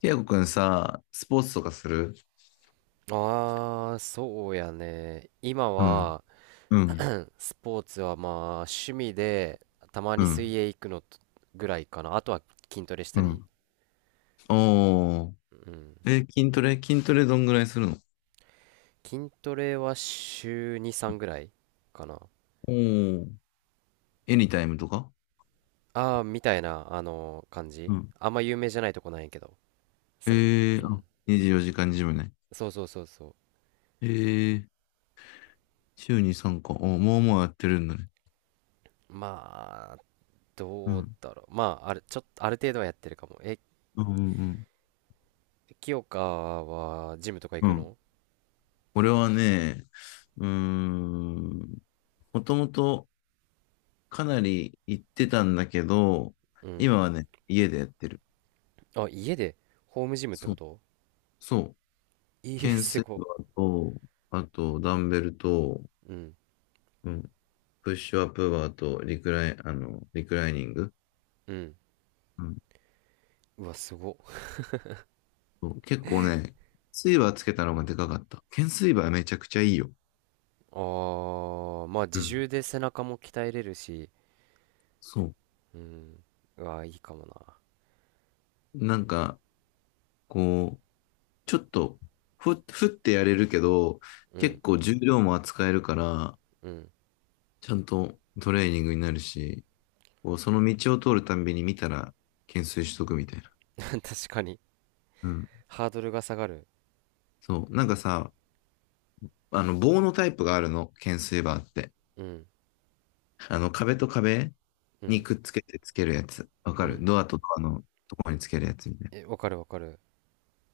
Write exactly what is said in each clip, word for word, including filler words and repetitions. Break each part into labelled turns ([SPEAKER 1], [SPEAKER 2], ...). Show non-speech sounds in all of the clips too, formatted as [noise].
[SPEAKER 1] ティアゴくんさ、スポーツとかする？
[SPEAKER 2] ああ、そうやね。今
[SPEAKER 1] うん、
[SPEAKER 2] は、
[SPEAKER 1] うん、
[SPEAKER 2] スポーツはまあ、趣味で、たま
[SPEAKER 1] う
[SPEAKER 2] に水
[SPEAKER 1] ん、
[SPEAKER 2] 泳行くのとぐらいかな。あとは筋トレした
[SPEAKER 1] う
[SPEAKER 2] り。
[SPEAKER 1] ん。おー。
[SPEAKER 2] うん。
[SPEAKER 1] え、筋トレ筋トレどんぐらいするの？
[SPEAKER 2] 筋トレは週に、さんぐらいかな。
[SPEAKER 1] おー。エニタイムとか？
[SPEAKER 2] ああ、みたいな、あの感
[SPEAKER 1] う
[SPEAKER 2] じ。
[SPEAKER 1] ん。
[SPEAKER 2] あんま有名じゃないとこなんやけど。その、
[SPEAKER 1] え
[SPEAKER 2] う
[SPEAKER 1] ー、
[SPEAKER 2] ん。
[SPEAKER 1] あ、にじゅうよじかんジムね。
[SPEAKER 2] そうそうそうそう。
[SPEAKER 1] えー、週にさんかい。お、もうもうやってるんだね。
[SPEAKER 2] まあ、
[SPEAKER 1] う
[SPEAKER 2] どう
[SPEAKER 1] ん。
[SPEAKER 2] だろう。まあ、ある、ちょっと、ある程度はやってるかも。え、
[SPEAKER 1] うん、うん、うん。
[SPEAKER 2] 清香は、ジムとか行
[SPEAKER 1] う
[SPEAKER 2] く
[SPEAKER 1] ん。
[SPEAKER 2] の？
[SPEAKER 1] 俺はね、うーん、もともとかなり行ってたんだけど、
[SPEAKER 2] うん。
[SPEAKER 1] 今はね、家でやってる。
[SPEAKER 2] あ、家で、ホームジムって
[SPEAKER 1] そ
[SPEAKER 2] こ
[SPEAKER 1] う、
[SPEAKER 2] と？
[SPEAKER 1] そう。
[SPEAKER 2] ええ、
[SPEAKER 1] 懸
[SPEAKER 2] す
[SPEAKER 1] 垂
[SPEAKER 2] ご。
[SPEAKER 1] バーと、あと、ダンベルと、
[SPEAKER 2] うん。
[SPEAKER 1] うん、プッシュアップバーと、リクライ、あの、リクライニング。
[SPEAKER 2] うん。
[SPEAKER 1] うん、
[SPEAKER 2] うわ、すご。
[SPEAKER 1] そう結構ね、スイバーつけたのがでかかった。懸垂バーめちゃくちゃいいよ。
[SPEAKER 2] ああ、まあ
[SPEAKER 1] う
[SPEAKER 2] 自
[SPEAKER 1] ん。
[SPEAKER 2] 重で背中も鍛えれるし、
[SPEAKER 1] そう。
[SPEAKER 2] うん。うわ、いいかもな。
[SPEAKER 1] なんか、こう、ちょっと、ふ、ふってやれるけど、
[SPEAKER 2] うん。
[SPEAKER 1] 結構重量も扱えるから、
[SPEAKER 2] うん。
[SPEAKER 1] ちゃんとトレーニングになるし、こうその道を通るたんびに見たら、懸垂しとくみたいな。
[SPEAKER 2] [laughs] 確かに。
[SPEAKER 1] うん。
[SPEAKER 2] ハードルが下がる。
[SPEAKER 1] そう。なんかさ、あの、棒のタイプがあるの、懸垂バーって。
[SPEAKER 2] うん。
[SPEAKER 1] あの、壁と壁
[SPEAKER 2] う
[SPEAKER 1] に
[SPEAKER 2] ん。
[SPEAKER 1] くっつけてつけるやつ。わか
[SPEAKER 2] う
[SPEAKER 1] る？
[SPEAKER 2] ん。
[SPEAKER 1] ドアとドアのところにつけるやつみたい
[SPEAKER 2] え、わかるわかる。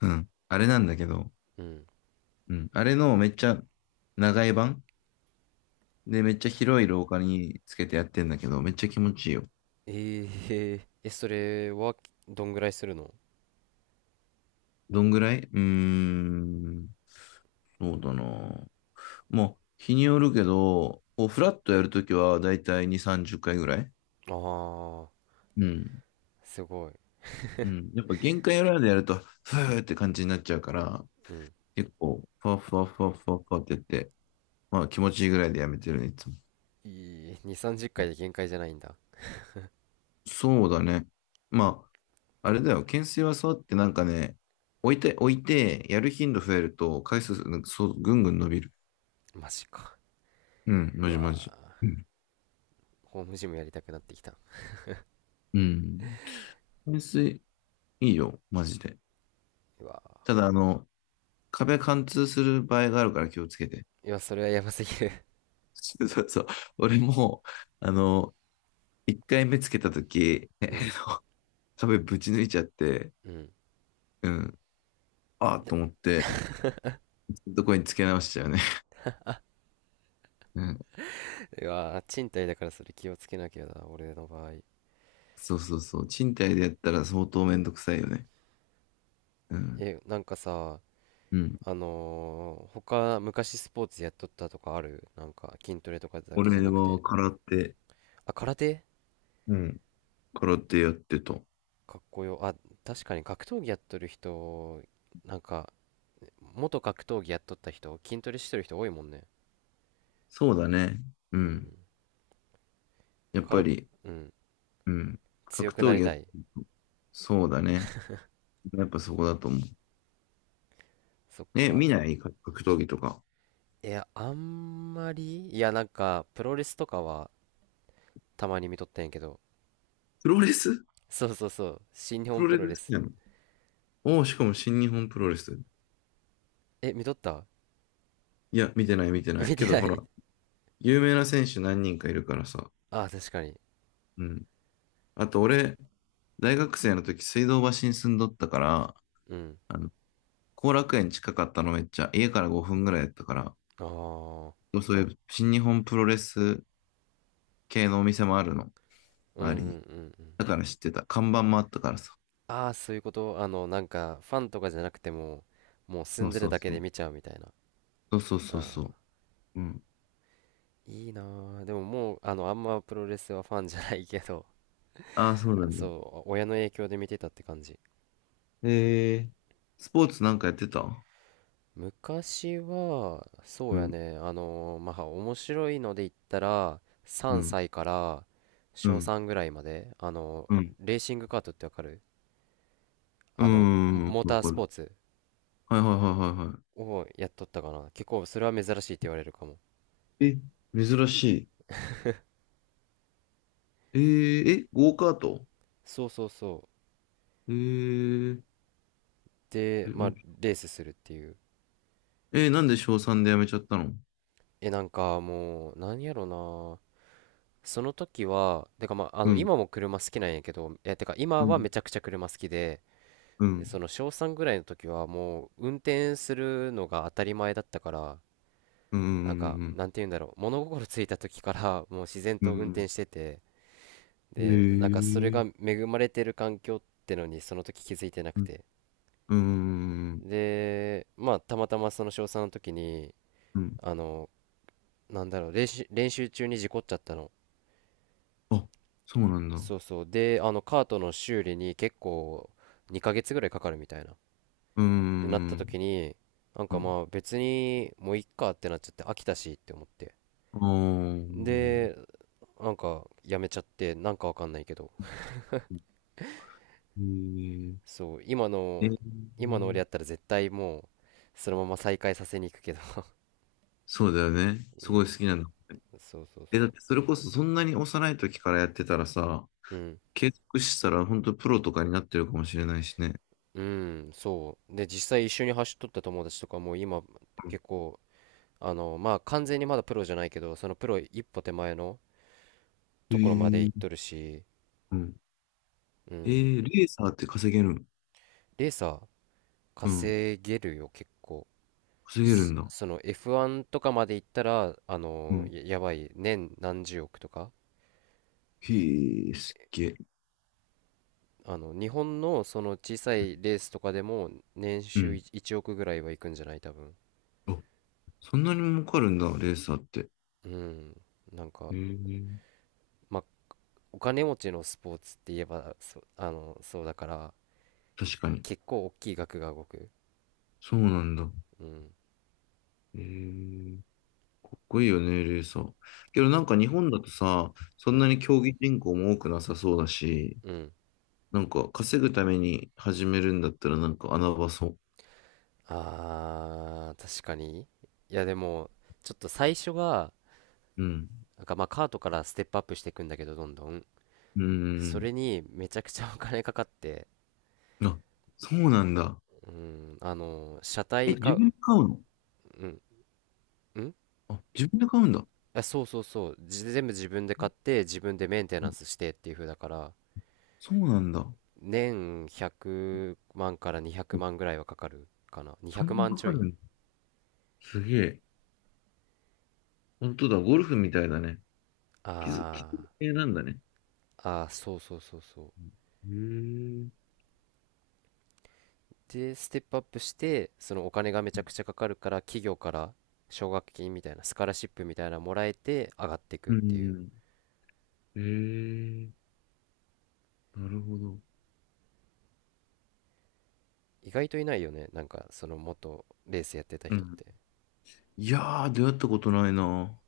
[SPEAKER 1] な。うん。あれなんだけど、
[SPEAKER 2] うん。
[SPEAKER 1] うん。あれのめっちゃ長い版で、めっちゃ広い廊下につけてやってんだけど、めっちゃ気持ちいいよ。
[SPEAKER 2] えええ、それはどんぐらいするの？
[SPEAKER 1] どんぐらい？うーん。そうだな。もう、日によるけど、こうフラットやるときはだいたいに、さんじゅっかいぐらい。
[SPEAKER 2] ああ
[SPEAKER 1] うん。
[SPEAKER 2] ー、すごい。
[SPEAKER 1] うん。やっぱ限界裏でやると、ふーって感じになっちゃうから、
[SPEAKER 2] うん。
[SPEAKER 1] 結構、ふわふわふわふわふわってやって、まあ気持ちいいぐらいでやめてるね、いつも。
[SPEAKER 2] いい、に、さんじゅっかいで限界じゃないんだ。
[SPEAKER 1] そうだね。まあ、あれだよ、懸垂はそうやってなんかね、置いて、置いて、やる頻度増えると、回数、なんかそう、ぐんぐん伸びる。
[SPEAKER 2] マジか。
[SPEAKER 1] うん、
[SPEAKER 2] う
[SPEAKER 1] マジマジ。
[SPEAKER 2] わ
[SPEAKER 1] うん。
[SPEAKER 2] ー、ホームジムやりたくなってきた。
[SPEAKER 1] うん。懸垂、いいよ、マジで。
[SPEAKER 2] うわ
[SPEAKER 1] ただ、あの、壁貫通する場合があるから気をつけて。
[SPEAKER 2] ー、いや、それはやばすぎる。
[SPEAKER 1] [laughs] そうそうそう。俺も、あの、一回目つけたとき、
[SPEAKER 2] [laughs] うん。
[SPEAKER 1] [laughs] 壁ぶち抜いちゃって、
[SPEAKER 2] うん。
[SPEAKER 1] うん、ああと思って、どこにつけ直しちゃうね。[laughs] うん。
[SPEAKER 2] うわー、賃貸だからそれ気をつけなきゃだ、俺の場合。
[SPEAKER 1] そうそうそう。賃貸でやったら相当めんどくさいよね。うん。
[SPEAKER 2] え、なんかさ、
[SPEAKER 1] うん。
[SPEAKER 2] あのー、他、昔スポーツやっとったとかある？なんか、筋トレとかだけじゃ
[SPEAKER 1] 俺
[SPEAKER 2] なく
[SPEAKER 1] は
[SPEAKER 2] て。
[SPEAKER 1] 空手、
[SPEAKER 2] あ、空手、
[SPEAKER 1] うん。空手やってた。
[SPEAKER 2] かっこよ。あ、確かに格闘技やっとる人、なんか、元格闘技やっとった人、筋トレしてる人多いもんね。
[SPEAKER 1] そうだね。う
[SPEAKER 2] うん。
[SPEAKER 1] ん。やっ
[SPEAKER 2] か
[SPEAKER 1] ぱ
[SPEAKER 2] ら、
[SPEAKER 1] り、
[SPEAKER 2] うん。
[SPEAKER 1] うん。
[SPEAKER 2] 強
[SPEAKER 1] 格
[SPEAKER 2] くな
[SPEAKER 1] 闘
[SPEAKER 2] り
[SPEAKER 1] 技やっ
[SPEAKER 2] た
[SPEAKER 1] て
[SPEAKER 2] い。
[SPEAKER 1] ると。そうだね。やっぱそこだと思う。
[SPEAKER 2] そっ
[SPEAKER 1] え、見
[SPEAKER 2] か。
[SPEAKER 1] ない格格闘技とか。
[SPEAKER 2] いや、あんまり、いや、なんか、プロレスとかはたまに見とったんやけど、
[SPEAKER 1] プロレス？
[SPEAKER 2] そうそうそう、新日
[SPEAKER 1] プ
[SPEAKER 2] 本
[SPEAKER 1] ロ
[SPEAKER 2] プ
[SPEAKER 1] レ
[SPEAKER 2] ロレ
[SPEAKER 1] ス好
[SPEAKER 2] ス。
[SPEAKER 1] きなの？おおー、しかも新日本プロレス。
[SPEAKER 2] え、見とった？
[SPEAKER 1] いや、見てない見て
[SPEAKER 2] [laughs]
[SPEAKER 1] ない。
[SPEAKER 2] 見
[SPEAKER 1] け
[SPEAKER 2] て
[SPEAKER 1] ど
[SPEAKER 2] な
[SPEAKER 1] ほら、
[SPEAKER 2] い？
[SPEAKER 1] 有名な選手何人かいるからさ。
[SPEAKER 2] [laughs] ああ、確かに。
[SPEAKER 1] うん。あと俺、大学生の時、水道橋に住んどったから、
[SPEAKER 2] うん。
[SPEAKER 1] あの、後楽園近かったのめっちゃ、家からごふんぐらいやったから、
[SPEAKER 2] ああ、
[SPEAKER 1] そういう新日本プロレス系のお店もあるの、
[SPEAKER 2] うんうん
[SPEAKER 1] 周
[SPEAKER 2] う
[SPEAKER 1] り
[SPEAKER 2] ん
[SPEAKER 1] に。
[SPEAKER 2] うん。
[SPEAKER 1] だから知ってた。看板もあったからさ。
[SPEAKER 2] ああ、そういうこと。あの、なんか、ファンとかじゃなくても、もう住
[SPEAKER 1] そ
[SPEAKER 2] ん
[SPEAKER 1] う
[SPEAKER 2] でる
[SPEAKER 1] そう
[SPEAKER 2] だけ
[SPEAKER 1] そ
[SPEAKER 2] で
[SPEAKER 1] う。
[SPEAKER 2] 見ちゃうみたいな。
[SPEAKER 1] そうそうそうそ
[SPEAKER 2] ああ、
[SPEAKER 1] う。うん。
[SPEAKER 2] いいなー。でももう、あの、あんまプロレスはファンじゃないけど、
[SPEAKER 1] ああ、そう
[SPEAKER 2] [laughs]
[SPEAKER 1] なんだ。
[SPEAKER 2] そう、親の影響で見てたって感じ。
[SPEAKER 1] えー、スポーツなんかやってた？
[SPEAKER 2] 昔は、そ
[SPEAKER 1] う
[SPEAKER 2] うや
[SPEAKER 1] ん、
[SPEAKER 2] ね、あのーまあ、面白いので言ったら、
[SPEAKER 1] う
[SPEAKER 2] 3
[SPEAKER 1] ん、
[SPEAKER 2] 歳から
[SPEAKER 1] う
[SPEAKER 2] 小
[SPEAKER 1] ん、
[SPEAKER 2] さんぐらいまで、あの
[SPEAKER 1] う
[SPEAKER 2] ー
[SPEAKER 1] ん、
[SPEAKER 2] レーシングカートってわかる？
[SPEAKER 1] う
[SPEAKER 2] あの、
[SPEAKER 1] ん、うん。
[SPEAKER 2] モータ
[SPEAKER 1] わ
[SPEAKER 2] ー
[SPEAKER 1] か
[SPEAKER 2] スポ
[SPEAKER 1] る。
[SPEAKER 2] ーツ
[SPEAKER 1] はいはいはいはいは
[SPEAKER 2] をやっとったかな。結構それは珍しいって言われるかも。
[SPEAKER 1] い。え、珍しい。えー、え、ゴーカート？
[SPEAKER 2] そうそうそ
[SPEAKER 1] えー、
[SPEAKER 2] う。で、まあ、
[SPEAKER 1] え
[SPEAKER 2] レースするっていう。
[SPEAKER 1] えーなんで小さんで辞めちゃったの？
[SPEAKER 2] え、なんかもう、なんやろな。その時は、てかまあ、あ
[SPEAKER 1] う
[SPEAKER 2] の、
[SPEAKER 1] ん、
[SPEAKER 2] 今も車好きなんやけど、え、てか今
[SPEAKER 1] う
[SPEAKER 2] は
[SPEAKER 1] ん、
[SPEAKER 2] めちゃくちゃ車好きで、
[SPEAKER 1] う
[SPEAKER 2] で、そ
[SPEAKER 1] ん、
[SPEAKER 2] の小さんぐらいの時はもう、運転するのが当たり前だったから、
[SPEAKER 1] うん、
[SPEAKER 2] なんか、
[SPEAKER 1] うん、
[SPEAKER 2] なんて言うんだろう。物心ついた時からもう自然
[SPEAKER 1] う
[SPEAKER 2] と運
[SPEAKER 1] ん。
[SPEAKER 2] 転してて、
[SPEAKER 1] へ
[SPEAKER 2] で、なんかそれ
[SPEAKER 1] え、
[SPEAKER 2] が恵まれてる環境ってのにその時気づいてな
[SPEAKER 1] う
[SPEAKER 2] く
[SPEAKER 1] ん、
[SPEAKER 2] て。
[SPEAKER 1] うん、
[SPEAKER 2] で、まあ、たまたまその小さんの時に、
[SPEAKER 1] うん。
[SPEAKER 2] あの、なんだろう、練習、練習中に事故っちゃったの。
[SPEAKER 1] あ、そうなんだ。
[SPEAKER 2] そうそう。で、あの、カートの修理に結構にかげつぐらいかかるみたいな。っ
[SPEAKER 1] う
[SPEAKER 2] てなった
[SPEAKER 1] ん、
[SPEAKER 2] 時に、なん
[SPEAKER 1] う
[SPEAKER 2] かま
[SPEAKER 1] ん。
[SPEAKER 2] あ別にもういっかってなっちゃって飽きたしって思って。
[SPEAKER 1] ああ、
[SPEAKER 2] で、なんかやめちゃって、なんかわかんないけど。
[SPEAKER 1] へ
[SPEAKER 2] そう、今
[SPEAKER 1] え、え
[SPEAKER 2] の、今の俺
[SPEAKER 1] ー。
[SPEAKER 2] やったら絶対もう、そのまま再開させに行くけど。
[SPEAKER 1] そうだよね。
[SPEAKER 2] [laughs] う
[SPEAKER 1] すごい好
[SPEAKER 2] ん。
[SPEAKER 1] きなんだ。
[SPEAKER 2] そうそう
[SPEAKER 1] え、
[SPEAKER 2] そ
[SPEAKER 1] だっ
[SPEAKER 2] う。
[SPEAKER 1] てそれこそそんなに幼い時からやってたらさ、
[SPEAKER 2] うん。
[SPEAKER 1] 継続したら本当プロとかになってるかもしれないしね。
[SPEAKER 2] うん、そう。で、実際一緒に走っとった友達とかも今
[SPEAKER 1] うん。
[SPEAKER 2] 結構、あの、まあ完全にまだプロじゃないけど、そのプロ一歩手前の
[SPEAKER 1] へえ
[SPEAKER 2] ところまで行
[SPEAKER 1] ー、
[SPEAKER 2] っとるし、
[SPEAKER 1] うん。
[SPEAKER 2] う
[SPEAKER 1] え
[SPEAKER 2] ん、
[SPEAKER 1] ーレーサーって稼げる？
[SPEAKER 2] レーサー
[SPEAKER 1] うん。
[SPEAKER 2] 稼げるよ、結構。
[SPEAKER 1] 稼げるん
[SPEAKER 2] す
[SPEAKER 1] だ。
[SPEAKER 2] その エフワン とかまで行ったら、あ
[SPEAKER 1] う
[SPEAKER 2] の、
[SPEAKER 1] ん。
[SPEAKER 2] や、やばい、年何十億とか。
[SPEAKER 1] へえ、すっげえ。
[SPEAKER 2] あの、日本のその小さいレースとかでも年
[SPEAKER 1] う
[SPEAKER 2] 収
[SPEAKER 1] ん。
[SPEAKER 2] いちおくぐらいは行くんじゃない、多分。
[SPEAKER 1] あ、そんなに儲かるんだ、レーサーって。
[SPEAKER 2] うん。なんか、
[SPEAKER 1] へえ。
[SPEAKER 2] まあお金持ちのスポーツって言えばそあのそうだから、
[SPEAKER 1] 確かに。
[SPEAKER 2] 結構大きい額が動く。
[SPEAKER 1] そうなんだ。
[SPEAKER 2] うん、
[SPEAKER 1] へえ。かっこいいよね、レーサー。けどなんか
[SPEAKER 2] か、
[SPEAKER 1] 日本だとさ、そ
[SPEAKER 2] う
[SPEAKER 1] ん
[SPEAKER 2] ん、
[SPEAKER 1] なに競技人口も多くなさそうだし、
[SPEAKER 2] うん、
[SPEAKER 1] なんか稼ぐために始めるんだったらなんか穴場そう。
[SPEAKER 2] あー、確かに。いやでもちょっと最初が、
[SPEAKER 1] うん。
[SPEAKER 2] なんかまあカートからステップアップしていくんだけど、どんどん
[SPEAKER 1] う
[SPEAKER 2] そ
[SPEAKER 1] ん。
[SPEAKER 2] れにめちゃくちゃお金かかって、
[SPEAKER 1] あ、そうなんだ。
[SPEAKER 2] うん、あの車
[SPEAKER 1] え、
[SPEAKER 2] 体買
[SPEAKER 1] 自
[SPEAKER 2] う。
[SPEAKER 1] 分で買うの？
[SPEAKER 2] うん、うん、
[SPEAKER 1] あ、自分で買うんだ。
[SPEAKER 2] あ、そうそうそう、じ全部自分で買って自分でメンテ
[SPEAKER 1] う
[SPEAKER 2] ナン
[SPEAKER 1] ん。
[SPEAKER 2] スしてっていう風だから、
[SPEAKER 1] そうなんだ。
[SPEAKER 2] 年ひゃくまんからにひゃくまんぐらいはかかるかな、200
[SPEAKER 1] そんな
[SPEAKER 2] 万
[SPEAKER 1] か
[SPEAKER 2] ちょ
[SPEAKER 1] か
[SPEAKER 2] い。
[SPEAKER 1] るんだ。すげえ。本当だ、ゴルフみたいだね。傷、傷
[SPEAKER 2] あ
[SPEAKER 1] 系なんだね。
[SPEAKER 2] ー、あー、そうそうそうそう。
[SPEAKER 1] へえ、
[SPEAKER 2] でステップアップしてそのお金がめちゃくちゃかかるから、企業から奨学金みたいな、スカラシップみたいなのもらえて上がっていくっ
[SPEAKER 1] う
[SPEAKER 2] ていう。
[SPEAKER 1] ん。へえ、なるほど。
[SPEAKER 2] 意外といないよね、なんかその元レースやってた
[SPEAKER 1] う
[SPEAKER 2] 人っ
[SPEAKER 1] ん。
[SPEAKER 2] て。
[SPEAKER 1] いやー、出会ったことないな。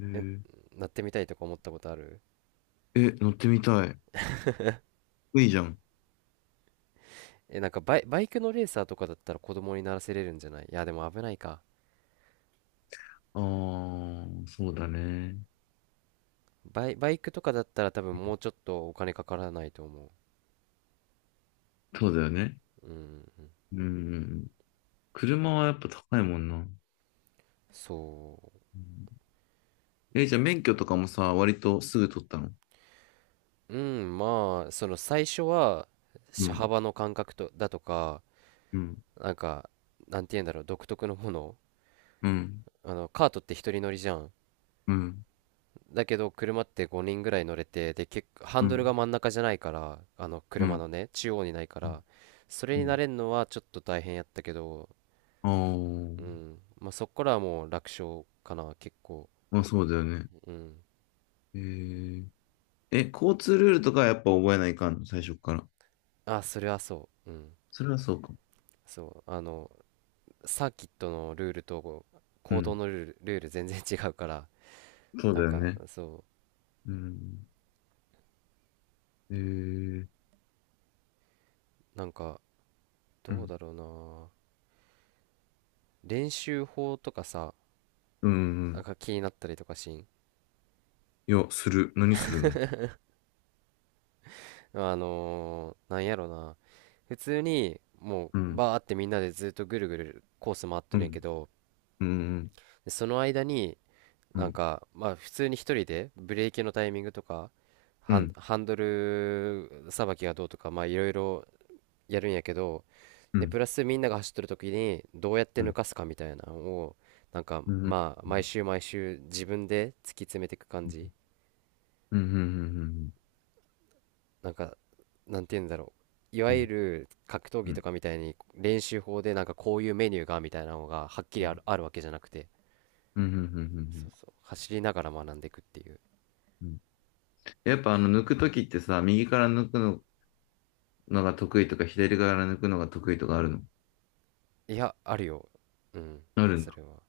[SPEAKER 1] へ
[SPEAKER 2] え、
[SPEAKER 1] え、
[SPEAKER 2] なってみたいとか思ったことある？
[SPEAKER 1] え、乗ってみたい。いいじゃん。
[SPEAKER 2] え、なんかバイ、バイクのレーサーとかだったら子供にならせれるんじゃない？いやでも危ないか。
[SPEAKER 1] ああ、そうだね。
[SPEAKER 2] バイ、バイクとかだったら多分もうちょっとお金かからないと思
[SPEAKER 1] そうだよね。
[SPEAKER 2] う。うん。
[SPEAKER 1] うん。車はやっぱ高いもんな。う
[SPEAKER 2] そ
[SPEAKER 1] ん、え、じゃあ免許とかもさ、割とすぐ取ったの？
[SPEAKER 2] う。うん、まあ、その最初は、
[SPEAKER 1] う
[SPEAKER 2] 車
[SPEAKER 1] ん、
[SPEAKER 2] 幅の感覚と、だとか、
[SPEAKER 1] うん、
[SPEAKER 2] なんか、なんて言うんだろう、独特のもの。
[SPEAKER 1] うん、
[SPEAKER 2] あの、カートって一人乗りじゃん。
[SPEAKER 1] うん、
[SPEAKER 2] だけど、車ってごにんぐらい乗れて、で、結構、ハ
[SPEAKER 1] う
[SPEAKER 2] ンドルが
[SPEAKER 1] ん、
[SPEAKER 2] 真ん中じゃないから、あの、
[SPEAKER 1] うん。
[SPEAKER 2] 車
[SPEAKER 1] う
[SPEAKER 2] のね、中央にないか
[SPEAKER 1] ん、
[SPEAKER 2] ら、それ
[SPEAKER 1] う
[SPEAKER 2] に慣
[SPEAKER 1] ん。
[SPEAKER 2] れるのはちょっと大変やったけど、
[SPEAKER 1] ああー、
[SPEAKER 2] うん。まあ、そこからはもう楽勝かな、結構。
[SPEAKER 1] まあそうだよね。
[SPEAKER 2] うん。
[SPEAKER 1] へえ。え、交通ルールとかはやっぱ覚えないかんの、最初から。
[SPEAKER 2] あ、それはそう。うん。
[SPEAKER 1] それはそうか。
[SPEAKER 2] そうあのサーキットのルールと
[SPEAKER 1] う
[SPEAKER 2] 行動
[SPEAKER 1] ん。
[SPEAKER 2] のルール、ルール全然違うから、
[SPEAKER 1] そう
[SPEAKER 2] な
[SPEAKER 1] だ
[SPEAKER 2] ん
[SPEAKER 1] よ
[SPEAKER 2] か
[SPEAKER 1] ね。
[SPEAKER 2] そ
[SPEAKER 1] うん。えー、
[SPEAKER 2] う、なんか
[SPEAKER 1] う
[SPEAKER 2] どう
[SPEAKER 1] ん。
[SPEAKER 2] だろうな、練習法とかさ、
[SPEAKER 1] うん。う
[SPEAKER 2] なん
[SPEAKER 1] ん。
[SPEAKER 2] か気になったりとかしん？
[SPEAKER 1] いや、する。何するの？
[SPEAKER 2] あのーなんやろな、普通にも
[SPEAKER 1] う
[SPEAKER 2] う
[SPEAKER 1] ん。
[SPEAKER 2] バーってみんなでずっとぐるぐるコース回って
[SPEAKER 1] う
[SPEAKER 2] るんや
[SPEAKER 1] ん。
[SPEAKER 2] けど、
[SPEAKER 1] うん。
[SPEAKER 2] その間に
[SPEAKER 1] う
[SPEAKER 2] なん
[SPEAKER 1] ん。
[SPEAKER 2] かまあ普通に一人でブレーキのタイミングとか
[SPEAKER 1] う
[SPEAKER 2] ハン、
[SPEAKER 1] ん。
[SPEAKER 2] ハンドルさばきがどうとか、まあいろいろやるんやけど、
[SPEAKER 1] う
[SPEAKER 2] で
[SPEAKER 1] ん。
[SPEAKER 2] プラスみんなが走ってる時にどうやって
[SPEAKER 1] う
[SPEAKER 2] 抜
[SPEAKER 1] ん。
[SPEAKER 2] かすかみたいなのをなんか
[SPEAKER 1] うん。うん。うん。
[SPEAKER 2] まあ毎週毎週自分で突き詰めていく感じ。
[SPEAKER 1] うん。うん。うん。
[SPEAKER 2] なんか、なんて言うんだろう、いわ
[SPEAKER 1] うん。う
[SPEAKER 2] ゆ
[SPEAKER 1] ん。
[SPEAKER 2] る格闘技
[SPEAKER 1] う
[SPEAKER 2] と
[SPEAKER 1] ん。
[SPEAKER 2] かみたいに練習法でなんかこういうメニューがみたいなのがはっきりある、あるわけじゃなくて、
[SPEAKER 1] う
[SPEAKER 2] そ
[SPEAKER 1] ん。
[SPEAKER 2] うそう走りながら学んでいくっていう。
[SPEAKER 1] うん。やっぱあの、抜くときってさ、右から抜くの、が得意とか、左から抜くのが得意とかあるの？
[SPEAKER 2] いやあるよ。うん、
[SPEAKER 1] あるん
[SPEAKER 2] それは